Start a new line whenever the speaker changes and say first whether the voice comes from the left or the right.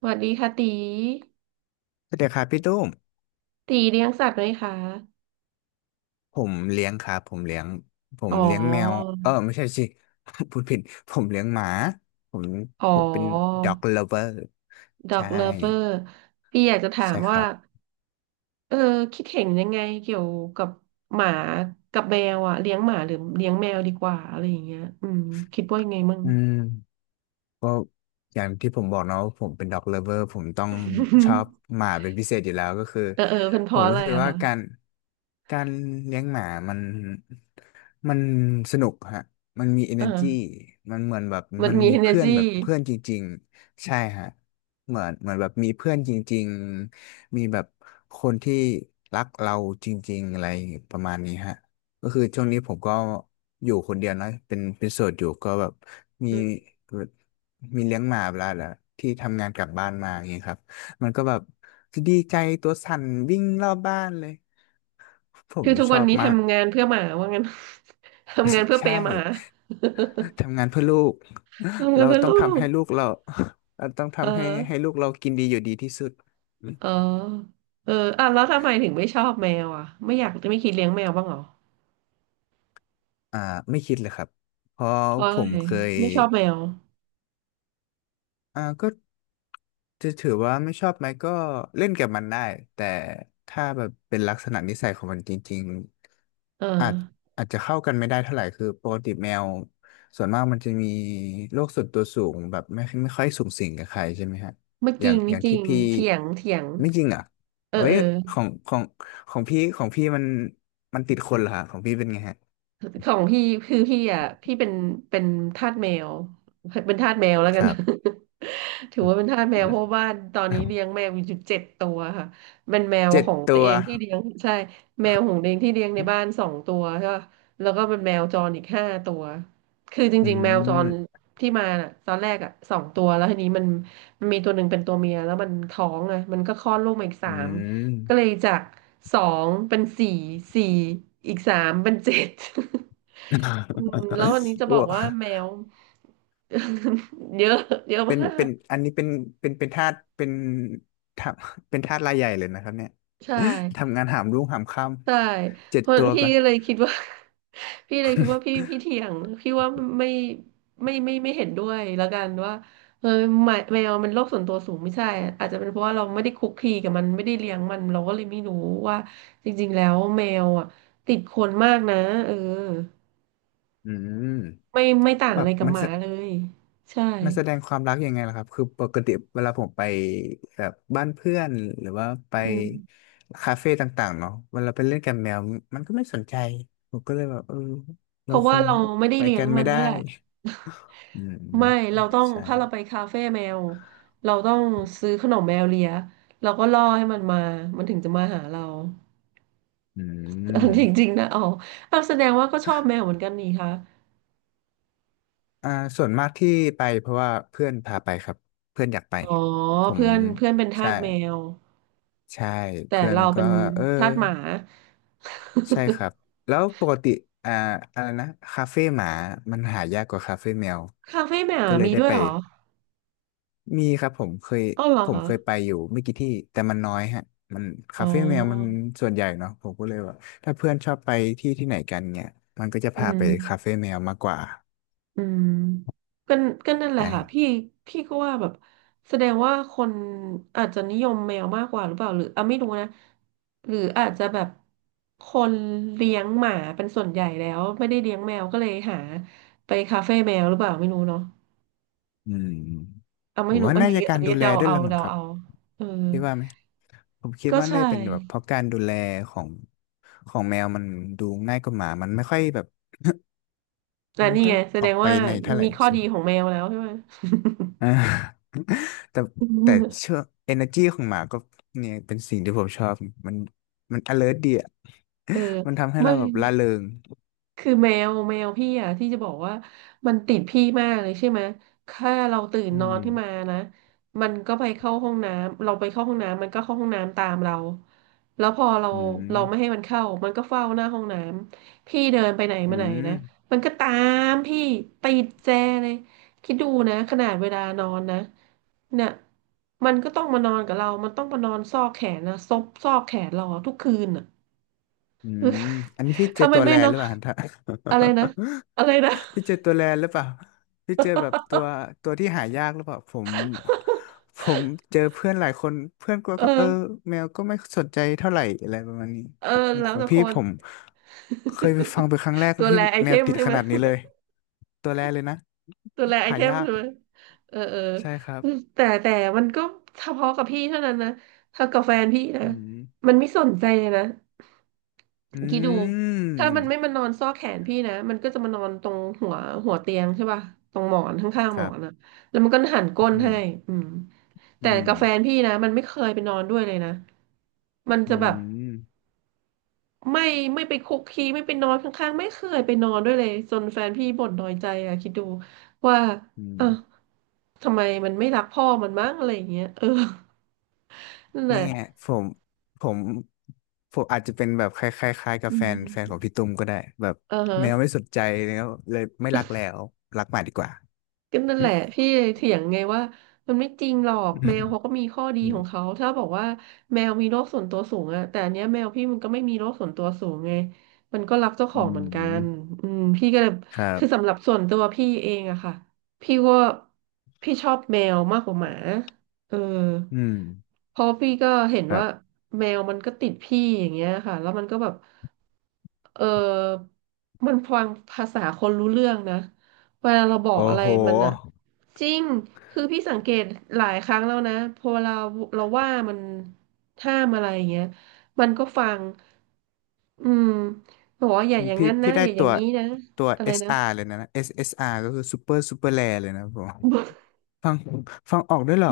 right: สวัสดีค่ะตี
left: สวัสดีครับพี่ตุ้ม
right: ตีเลี้ยงสัตว์ไหมคะ
left: ผมเลี้ยงครับผมเลี้ยงผ
right: อ๋
left: ม
right: อ
left: เลี้ยงแมวไม่ใช่สิ พูดผิดผมเลี้ยงหมาผม
right: อ๋อ
left: ผมเป็น dog lover
right: ด็อก
left: ใช่
right: เลิฟเวอร์พี่อยากจะถาม
left: ใช่ค
right: ว่า
left: รับ
right: เออคิดเห็นยังไงเกี่ยวกับหมากับแมวอะเลี้ยงหมาหรือเลี้ยงแมวดีกว่าอะไรอย่างเงี้ยคิดว่ายังไงมั่ง
left: อืม อย่างที่ผมบอกเนาะว่าผมเป็นด็อกเลิฟเวอร์ผมต้องชอ บหมาเป็นพิเศษอยู่แล้วก็คือ
right: เออเออเป็นเพ
left: ผ
right: ราะ
left: ม
right: อะ
left: รู้
right: ไร
left: สึก
right: อะ
left: ว่า
right: คะ
left: การเลี้ยงหมามันมันสนุกฮะมันมี energy
right: อ่า
left: มันเหมือนแบบ
right: มัน
left: มัน
right: มี
left: มีเพื่อ
right: energy
left: นแบบเพื่อนจริงๆใช่ฮะเหมือนแบบมีเพื่อนจริงๆมีแบบคนที่รักเราจริงๆอะไรประมาณนี้ฮะก็คือช่วงนี้ผมก็อยู่คนเดียวเนอะเป็นโสดอยู่ก็แบบมี
right: อืม
left: มีเลี้ยงหมาเวลาละที่ทำงานกลับบ้านมาอย่างเงี้ยครับมันก็แบบดีใจตัวสั่นวิ่งรอบบ้านเลยผ
right: คื
left: ม
right: อทุก
left: ช
right: วั
left: อ
right: น
left: บ
right: นี้
left: มาก
right: ทำงานเพื่อหมาว่างั้น ทำงานเพื่ อเป
left: ใช่
right: ย์หมา
left: ทำงานเพื่อลูก
right: ทำงาน
left: เรา
right: เพื่อ
left: ต้อ
right: ลู
left: งทำ
right: ก
left: ให้ลูกเรา เราต้อง
right: เออ
left: ทำให้ลูกเรากินดีอยู่ดีที่สุด
right: เออเอออ่ะแล้วทำไมถึงไม่ชอบแมวอ่ะ ไม่อยากจะไม่คิดเลี้ยงแมวบ้างเหรอ
left: อ่าไม่คิดเลยครับเพราะ
right: เพราะ
left: ผ
right: อะ
left: ม
right: ไร
left: เคย
right: ไม่ชอบแมว
left: อ่าก็จะถือว่าไม่ชอบไหมก็เล่นกับมันได้แต่ถ้าแบบเป็นลักษณะนิสัยของมันจริง
right: เออ
left: ๆอาจจะเข้ากันไม่ได้เท่าไหร่คือปกติแมวส่วนมากมันจะมีโรคส่วนตัวสูงแบบไม่ค่อยสูงสิงกับใครใช่ไหมฮะ
right: ไม่
left: อ
right: จ
left: ย่า
right: ริ
left: ง
right: ง
left: อ
right: ไม่
left: ย่าง
right: จริ
left: ที่
right: ง
left: พี่
right: เถียงเถียง
left: ไม่จริงอ่ะ
right: เออ
left: เอ้
right: เอ
left: ย
right: อ
left: ของของพี่มันมันติดคนเหรอฮะของพี่เป็นไงฮะ
right: ของพี่คือพี่อ่ะพี่เป็นทาสแมวเป็นทาสแมวแล้ว
left: ค
right: กัน
left: รับ
right: ถือว่าเป็นทาสแมวเพราะว่าตอนนี้เลี้ยงแมวอยู่เจ็ดตัวค่ะเป็นแมว
left: เจ็
right: ข
left: ด
right: องตั
left: ตั
right: ว
left: ว
right: เองที่เลี้ยงใช่แมวของตัวเองที่เลี้ยงในบ้านสองตัวใช่ปะแล้วก็เป็นแมวจรอีกห้าตัวคือจ
left: อื
right: ริงๆแมวจร
left: ม
right: ที่มาน่ะตอนแรกอ่ะสองตัวแล้วทีนี้มันมีตัวหนึ่งเป็นตัวเมียแล้วมันท้องอ่ะมันก็คลอดลูกมาอีกสา
left: อื
right: ม ก็เล
left: ม
right: ยจากสองเป็นสี่สี่อีกสามเป็นเจ็ด อืมแล้ววันนี้จะ
left: โอ
right: บอกว่าแม
left: ้
right: ว เยอะเยอะ
left: เป็
right: มา
left: นเป็
right: ก
left: นอันนี้เป็นทาสทาเป็นทาสรายใหญ่เลยนะครับเนี่ย
right: ใช่
left: ทำงานหามรุ่งหามค่
right: ใช่
left: ำเจ็
right: เพ
left: ด
right: ราะ
left: ตัว
right: พี่
left: ก่อน
right: ก็เลยคิดว่า พี่เลยคิดว่าพี่เถียงพี่ว่าไม่ไม่เห็นด้วยแล้วกันว่าเออแมวมันโรคส่วนตัวสูงไม่ใช่อาจจะเป็นเพราะว่าเราไม่ได้คุกคีกับมันไม่ได้เลี้ยงมันเราก็เลยไม่รู้ว่าจริงๆแล้วแมวอ่ะติดคนมากนะเออ
left: อืม
right: ไม่ต่าง
left: แบ
right: อะไร
left: บ
right: กับหมาเลยใช่
left: มันแสดงความรักยังไงล่ะครับ คือปกติเวลาผมไปแบบบ้านเพื่อนหรือว่าไป
right: อืม
left: คาเฟ่ต่างๆเนาะเวลาไปเล่นกับแมวมันก็ไม่สนใจ ผมก็เลยแบบเออ
right: เพ
left: เรา
right: ราะ
left: ค
right: ว่า
left: ง
right: เราไม่ได้
left: ไป
right: เลี้ย
left: กั
right: ง
left: น
right: มั
left: ไม่
right: น
left: ได้
right: ด้วยแหละ
left: อืม
right: ไม่
left: อา
right: เรา
left: จ
right: ต้
left: จะ
right: อง
left: ใช่
right: ถ้าเราไปคาเฟ่แมวเราต้องซื้อขนมแมวเลียเราก็ล่อให้มันมามันถึงจะมาหาเรา
left: อืม
right: จริงๆนะอ๋อเอาวแสดงว่าก็ชอบแมวเหมือนกันนี่คะ
left: อ่าส่วนมากที่ไปเพราะว่าเพื่อนพาไปครับเพื่อนอยากไป
right: อ๋อ
left: ผม
right: เพื่อนเพื่อนเป็นทา
left: ใช่
right: สแมว
left: ใช่
right: แต่
left: เพื่อน
right: เรา
left: ก็
right: เป็น
left: เออ
right: ทาสหมา
left: ใช่ค รับแล้วปกติอ่าอะไรนะคาเฟ่หมามันหายากกว่าคาเฟ่แมว
right: คาเฟ่แมว
left: ก็เลย
right: มี
left: ได้
right: ด้วย
left: ไป
right: เหรอ
left: มีครับผมเคย
right: อ๋อเหรอ
left: ผม
right: คะ
left: เคยไปอยู่ไม่กี่ที่แต่มันน้อยฮะมัน
right: อ๋อ
left: คาเฟ่แมวมันส่วนใหญ่เนาะผมก็เลยว่าถ้าเพื่อนชอบไปที่ที่ไหนกันเนี่ยมันก็จะ
right: อื
left: พาไป
right: ม
left: คาเฟ่แมวมากกว่า
right: อืมก็ก็นั่นแหละ
left: ใช่
right: ค่ะพี่พี่ก็ว่าแบบแสดงว่าคนอาจจะนิยมแมวมากกว่าหรือเปล่าหรืออ่ะไม่รู้นะหรืออาจจะแบบคนเลี้ยงหมาเป็นส่วนใหญ่แล้วไม่ได้เลี้ยงแมวก็เลยหาไปคาเฟ่แมวหรือเปล่าไม่รู้เนาะ
left: อืม
right: อ่ะ
left: ผ
right: ไม่
left: ม
right: รู้
left: ว่า
right: อัน
left: น่า
right: นี้
left: จะกา
right: อัน
left: ร
right: นี้
left: ดูแล
right: เดา
left: ด้วย
right: เอา
left: ละมั้ง
right: เดา
left: ครับ
right: เอาเออ
left: พี่ว่าไหมผมคิด
right: ก็
left: ว่าน่า
right: ใช่
left: จะเป็นแบบเพราะการดูแลของของแมวมันดูง่ายกว่าหมามันไม่ค่อยแบบ
right: แต่
left: ไม่
right: นี่
left: ค่อ
right: ไง
left: ย
right: แส
left: อ
right: ด
left: อก
right: ง
left: ไป
right: ว่า
left: ในเท่าไหร่
right: มีข้อ
left: ใช่
right: ดี
left: ไหม
right: ของแมวแล้วใช่ไหม
left: อ่า แต่แต่เชื่ อ energy ของหมาก็เนี่ยเป็นสิ่งที่ผมชอบมันมัน alert ดีอะ
right: เออ
left: มันทำให้
right: ไม่
left: เราแบบร่าเริง
right: คือแมวพี่อ่ะที่จะบอกว่ามันติดพี่มากเลยใช่ไหมถ้าเราตื่น
left: อื
right: นอน
left: ม
right: ขึ้นมานะมันก็ไปเข้าห้องน้ำเราไปเข้าห้องน้ำมันก็เข้าห้องน้ำตามเราแล้วพอเรา
left: อื
right: เราไม่ให้
left: ม
right: มันเข้ามันก็เฝ้าหน้าห้องน้ำพี่เดินไปไหน
left: อื
right: มาไหน
left: ม
right: นะมันก็ตามพี่ติดแจเลยคิดดูนะขนาดเวลานอนนะเนี่ยมันก็ต้องมานอนกับเรามันต้องมานอนซอกแขนนะซบซอกแขนเราทุกคืนอ่ะ
left: อืมอันนี้พี่ เจ
right: ถ้า
left: อ
right: มั
left: ตั
right: น
left: ว
right: ไม่
left: แล
right: นอ
left: หรื
right: น
left: อเปล่าฮะ
right: อะไรนะ อะไรนะ
left: พี่เจอตัวแลนหรือเปล่าพี่เจอแบบตัว ตัวที่หายากหรือเปล่าผมผมเจอเพื่อนหลายคนเพื่อนก็ก็เออ
right: เออ
left: แมวก็ไม่สนใจเท่าไหร่อะไรประมาณนี้
right: เออ
left: ของ
right: แล้
left: ข
right: ว
left: อง
right: แต่ค
left: พี่
right: น
left: ผมเคยไปฟังเป็นครั้งแรก
right: ตัว
left: ที่
right: แลไอ
left: แม
right: เท
left: ว
right: ม
left: ติด
right: ใช่
left: ข
right: ไหม
left: นาดนี้เลยตัวแลเลยนะ
right: ตัวแลไอ
left: หา
right: เทม
left: ยาก
right: ใช่ไหมเออเออ
left: ใช่ครับ
right: แต่มันก็เฉพาะกับพี่เท่านั้นนะถ้ากับแฟนพี่นะ
left: อืม
right: มันไม่สนใจเลยนะ
left: อื
right: คิดดูถ้ามันไม่มา
left: ม
right: นอนซอกแขนพี่นะ มันก็จะมานอนตรงหัวหัวเตียงใช่ป่ะตรงหมอนข้างๆ
left: ค
right: หมอ
left: รับ
right: นอ่ะแล้วมันก็หันก้น
left: อื
right: ให้
left: ม
right: อืม
left: อื
right: แต่
left: ม
right: กับแฟนพี่นะมันไม่เคยไปนอนด้วยเลยนะ มันจะ
left: อื
right: แบบ
left: ม
right: ไม่ไม่ไปคุกคีไม่ไปนอนข้างๆไม่เคยไปนอนด้วยเลยจนแฟนพี่บ่นน้อยใจอะคิดดูว่า
left: อืม
right: อ่ะทำไมมันไม่รักพ่อมันมั้งอะไรอย่างเงี้ยเออนั่นแห
left: นี่
right: ละ
left: ไงผมผมผมอาจจะเป็นแบบคล้ายๆคล้ายกับ
right: อื
left: แฟน
right: ม
left: ของพี่ตุ้มก็ได้แบบ
right: เออฮะ
left: แมวไม่สนใจแล้วเลยไม่รักแล้วรักหมาดีกว่า
right: ก็นั่นแหละพี่เลยเถียงไงว่ามันไม่จริงหรอก
left: อื
right: แม
left: ม
right: วเขาก็มีข้อดี
left: อื
right: ข
left: ม
right: องเขาถ้าบอกว่าแมวมีโรคส่วนตัวสูงอะแต่อันเนี้ยแมวพี่มันก็ไม่มีโรคส่วนตัวสูงไงมันก็รักเจ้าข
left: อื
right: องเหมือนกัน
left: ม
right: อืมพี่ก็เลย
left: ครั
right: คือ
left: บ
right: สำหรับส่วนตัวพี่เองอะค่ะพี่ว่าพี่ชอบแมวมากกว่าหมาเออ
left: อืม
right: เพราะพี่ก็เห็น
left: ครั
right: ว่า
left: บ
right: แมวมันก็ติดพี่อย่างเงี้ยค่ะแล้วมันก็แบบเออมันฟังภาษาคนรู้เรื่องนะ เวลาเราบอก
left: โอ้
right: อะไร
left: โห
right: มันอะจริงคือพี่สังเกตหลายครั้งแล้วนะพอเราว่ามันห้ามอะไรอย่างเงี้ยมันก็ฟังอืมบอกว่าอย่าอย่าง
left: พี่
right: นั้นนะ
left: พี่ได้
right: อย่าอ
left: ตั
right: ย่าง
left: ว
right: นี้นะ
left: ตัว
right: อะไรนะ
left: SR เลยนะ SSR ก็คือ Super Super Rare เลยนะผมฟังฟังออกด้วยเหรอ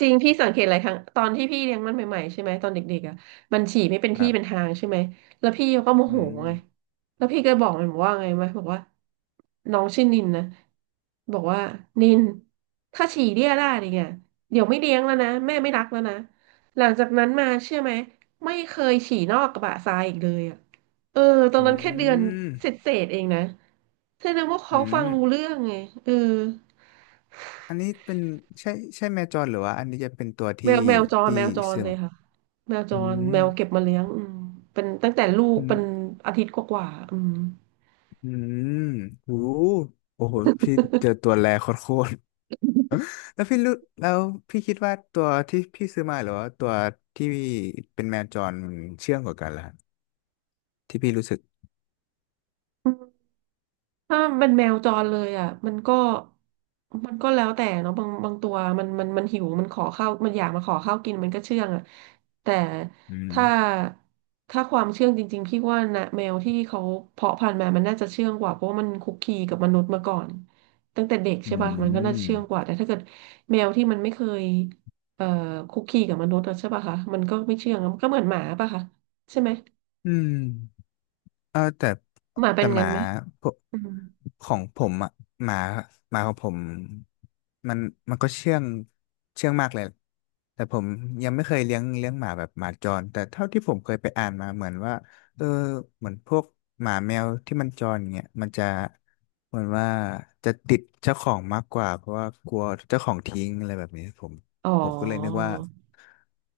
right: จริงพี่ สังเกตหลายครั้งตอนที่พี่เลี้ยงมันใหม่ๆใช่ไหมตอนเด็กๆอ่ะมันฉี่ไม่เป็น
left: ค
right: ที่
left: รั
right: เป็น
left: บ
right: ทางใช่ไหมแล้วพี่ก็โม
left: อื
right: โห
left: ม
right: ไงแล้วพี่ก็บอกมันบอกว่าไงไหมบอกว่าน้องชื่อนินนะบอกว่านินถ้าฉี่เรี่ยได้เนี่ยเดี๋ยวไม่เลี้ยงแล้วนะแม่ไม่รักแล้วนะหลังจากนั้นมาเชื่อไหมไม่เคยฉี่นอกกระบะทรายอีกเลยอ่ะเออตอน
left: อื
right: นั้นแค่เดือน
left: ม
right: เศษๆเองนะแสดงว่า
left: อื
right: เขาฟั
left: ม
right: งรู้เรื่องไงเออ
left: อันนี้เป็นใช่ใช่แมวจรหรือว่าอันนี้จะเป็นตัว
right: แม
left: ที่
right: วแมวจร
left: ที่
right: แมวจร
left: ซื้อ
right: เล
left: มา
right: ยค่ะแมวจ
left: อื
right: ร
left: ม
right: แมวเก็บมาเลี้ยงอืมเป็นตั้งแต่ลูก
left: อืม
right: เป็นอาทิตย์กว่าๆอืม
left: อืมโอ้โอ้โหพี่เจอตัวแรโคตรๆ แล้วพี่รู้แล้วพี่คิดว่าตัวที่พี่ซื้อมาหรือว่าตัวที่เป็นแมวจรมันเชื่องกว่ากันล่ะที่พี่รู้สึก
right: ถ้าเป็นแมวจรเลยอ่ะมันก็แล้วแต่เนาะบางตัวมันหิวมันขอข้าวมันอยากมาขอข้าวกินมันก็เชื่องอ่ะแต่
left: อืม
right: ถ้าความเชื่องจริงๆพี่ว่านะแมวที่เขาเพาะพันธุ์มามันน่าจะเชื่องกว่าเพราะว่ามันคุกคีกับมนุษย์มาก่อนตั้งแต่เด็ก
left: อื
right: ใช่ป่ะมันก็น่าจะ
left: ม
right: เชื่องกว่าแต่ถ้าเกิดแมวที่มันไม่เคยเอ่อคุกคีกับมนุษย์อะใช่ป่ะคะมันก็ไม่เชื่องอะมันก็เหมือนหมาป่ะคะใช่ไหม
left: อืม เออแต่
right: หมาเป็
left: แต่
right: น
left: ห
right: งั้
left: มา
right: นไหม
left: พวก
right: อืม
left: ของผมอ่ะหมาหมาของผมมันมันก็เชื่องเชื่องมากเลยแต่ผมยังไม่เคยเลี้ยงหมาแบบหมาจรแต่เท่าที่ผมเคยไปอ่านมาเหมือนว่าเออเหมือนพวกหมาแมวที่มันจรเนี้ยมันจะเหมือนว่าจะติดเจ้าของมากกว่าเพราะว่ากลัวเจ้าของทิ้งอะไรแบบนี้
right: อ๋อ
left: ผมก็เลยนึกว่า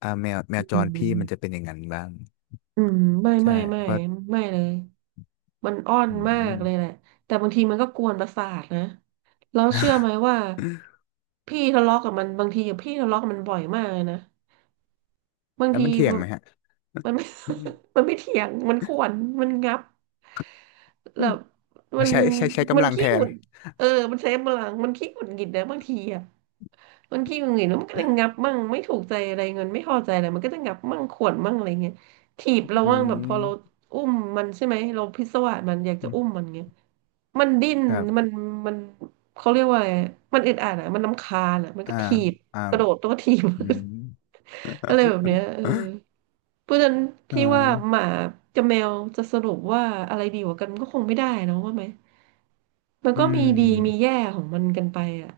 left: อ่าแมวจ
right: อื
left: รพี่มันจะเป็
right: ม
left: นอย่างนั้นบ้าง
right: อืมไม่
left: ใช่
right: ไม่ไม่
left: เพราะ
right: ไม่เลยมันอ้อน
left: อื
right: มากเลยแหละ
left: ม
right: แต่บางทีมันก็กวนประสาทนะแล้วเชื่อไหมว่าพี่ทะเลาะกับมันบางทีอะพี่ทะเลาะกับมันบ่อยมากเลยนะบาง
left: แล้ว
right: ที
left: มันเถียงไหมฮะ
right: มันมันไม
left: อืม
right: มันไม่เถียงมันข่วนมันงับ
left: อ
right: แล้ว
left: ๋อ
right: มัน
left: ใช้ใช้
right: มัน
left: กำลังแท
right: ขี้หงุ
left: น
right: ดเออมันใช้พลังมันขี้หงุดหงิดนะบางทีอ่ะ บางทีมังเห็นแล้วมันก็จะงับมั่งไม่ถูกใจอะไรเงินไม่พอใจอะไรมันก็จะงับมั่งขวนมั่งอะไรเงี้ยถีบเรา
left: อื
right: มั่งแบบพอเรา
left: ม
right: อุ้มมันใช่ไหมเราพิศวาสมันอยากจะอุ้มมันเงี้ยมันดิ้น
left: ครั
right: มัน
left: บ
right: มันเขาเรียกว่าอะไรมันอึดอัดอ่ะมันรำคาญอ่ะมันก็
left: อ่า
right: ถีบ
left: อ่า
right: กระโดดตัวถีบ
left: อืม
right: อะไรแบบเนี้ยเออเพราะฉะนั้น
left: อ่
right: พี่ว่าห
left: า
right: มากับแมวจะสรุปว่าอะไรดีกว่ากันมันก็คงไม่ได้เนอะว่าไหมมัน
left: อื
right: ก็มีดีมี
left: ม
right: แย่ของมันกันไปอ่ะ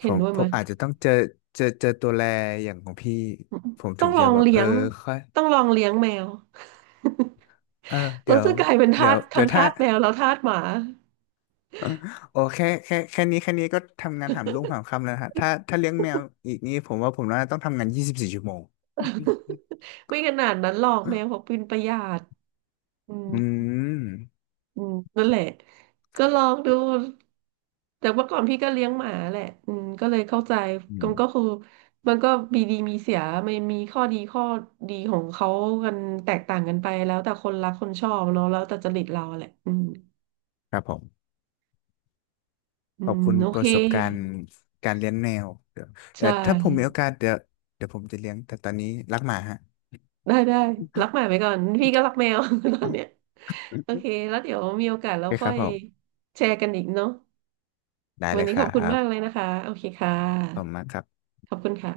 left: ผ
right: เห็น
left: ม
right: ด้วย
left: ผ
right: ไหม
left: มอาจจะต้องเจอเจอตัวแลอย่างของพี่ผม
right: ต้
left: ถึ
right: อ
left: ง
right: งล
left: จะ
right: อง
left: แบบ
right: เลี้
left: เอ
right: ย
left: อ
right: ง
left: ค่อย
right: ต้องลองเลี้ยงแมว
left: เออ
right: แล้
left: เดี๋
right: ว
left: ยว
right: จะกลายเป็น
left: เดี๋
right: ทา
left: ยว
right: สทั้
left: เดี๋ย
right: ง
left: วถ้า
right: ทาสแมวแล้วทาสหมา
left: โอ้แค่แค่นี้แค่นี้ก็ทำงานหามรุ่งหามค่ำแล้วนะฮะถ้าเลี้ยงแมวอีกนี่ผมว่าผมน่าจะต้องทำงาน24 ชั่วโมง
right: ไม่ขนาดนั้นหรอกแมวเขาเป็นประหยัดอืม
left: อืม
right: อืมนั่นแหละก็ลองดูแต่เมื่อก่อนพี่ก็เลี้ยงหมาแหละอืมก็เลยเข้าใจ
left: อื
right: มั
left: ม
right: นก็คือมันก็มีดีมีเสียมันมีข้อดีของเขากันแตกต่างกันไปแล้วแต่คนรักคนชอบเนาะแล้วแต่จริตเราแหละอืม
left: ครับผม
right: อื
left: ขอบ
right: ม
left: คุณ
right: โอ
left: ป
right: เค
left: ระสบการณ์การเลี้ยงแมวเดี๋ยว
right: ใช่
left: ถ้าผมมีโอกาสเดี๋ยวเดี๋ยวผมจะเลี้ยงแต่ตอนนี้รักหมาฮะ
right: ได้ได้รักหมาไปก่อนพี่ก็รักแมว ตอนเนี้ยโอ เคแล้วเดี๋ยวมีโอกาส
left: โอ
right: เรา
left: เคค
right: ค่อ
left: รับ
right: ย
left: ผม
right: แชร์กันอีกเนาะ
left: ได้
right: วั
left: เล
right: น
left: ย
right: นี้
left: ค
right: ข
left: รั
right: อบคุณมากเลย
left: บ
right: นะคะโอเคค่
left: ผม
right: ะ
left: มากครับ
right: ขอบคุณค่ะ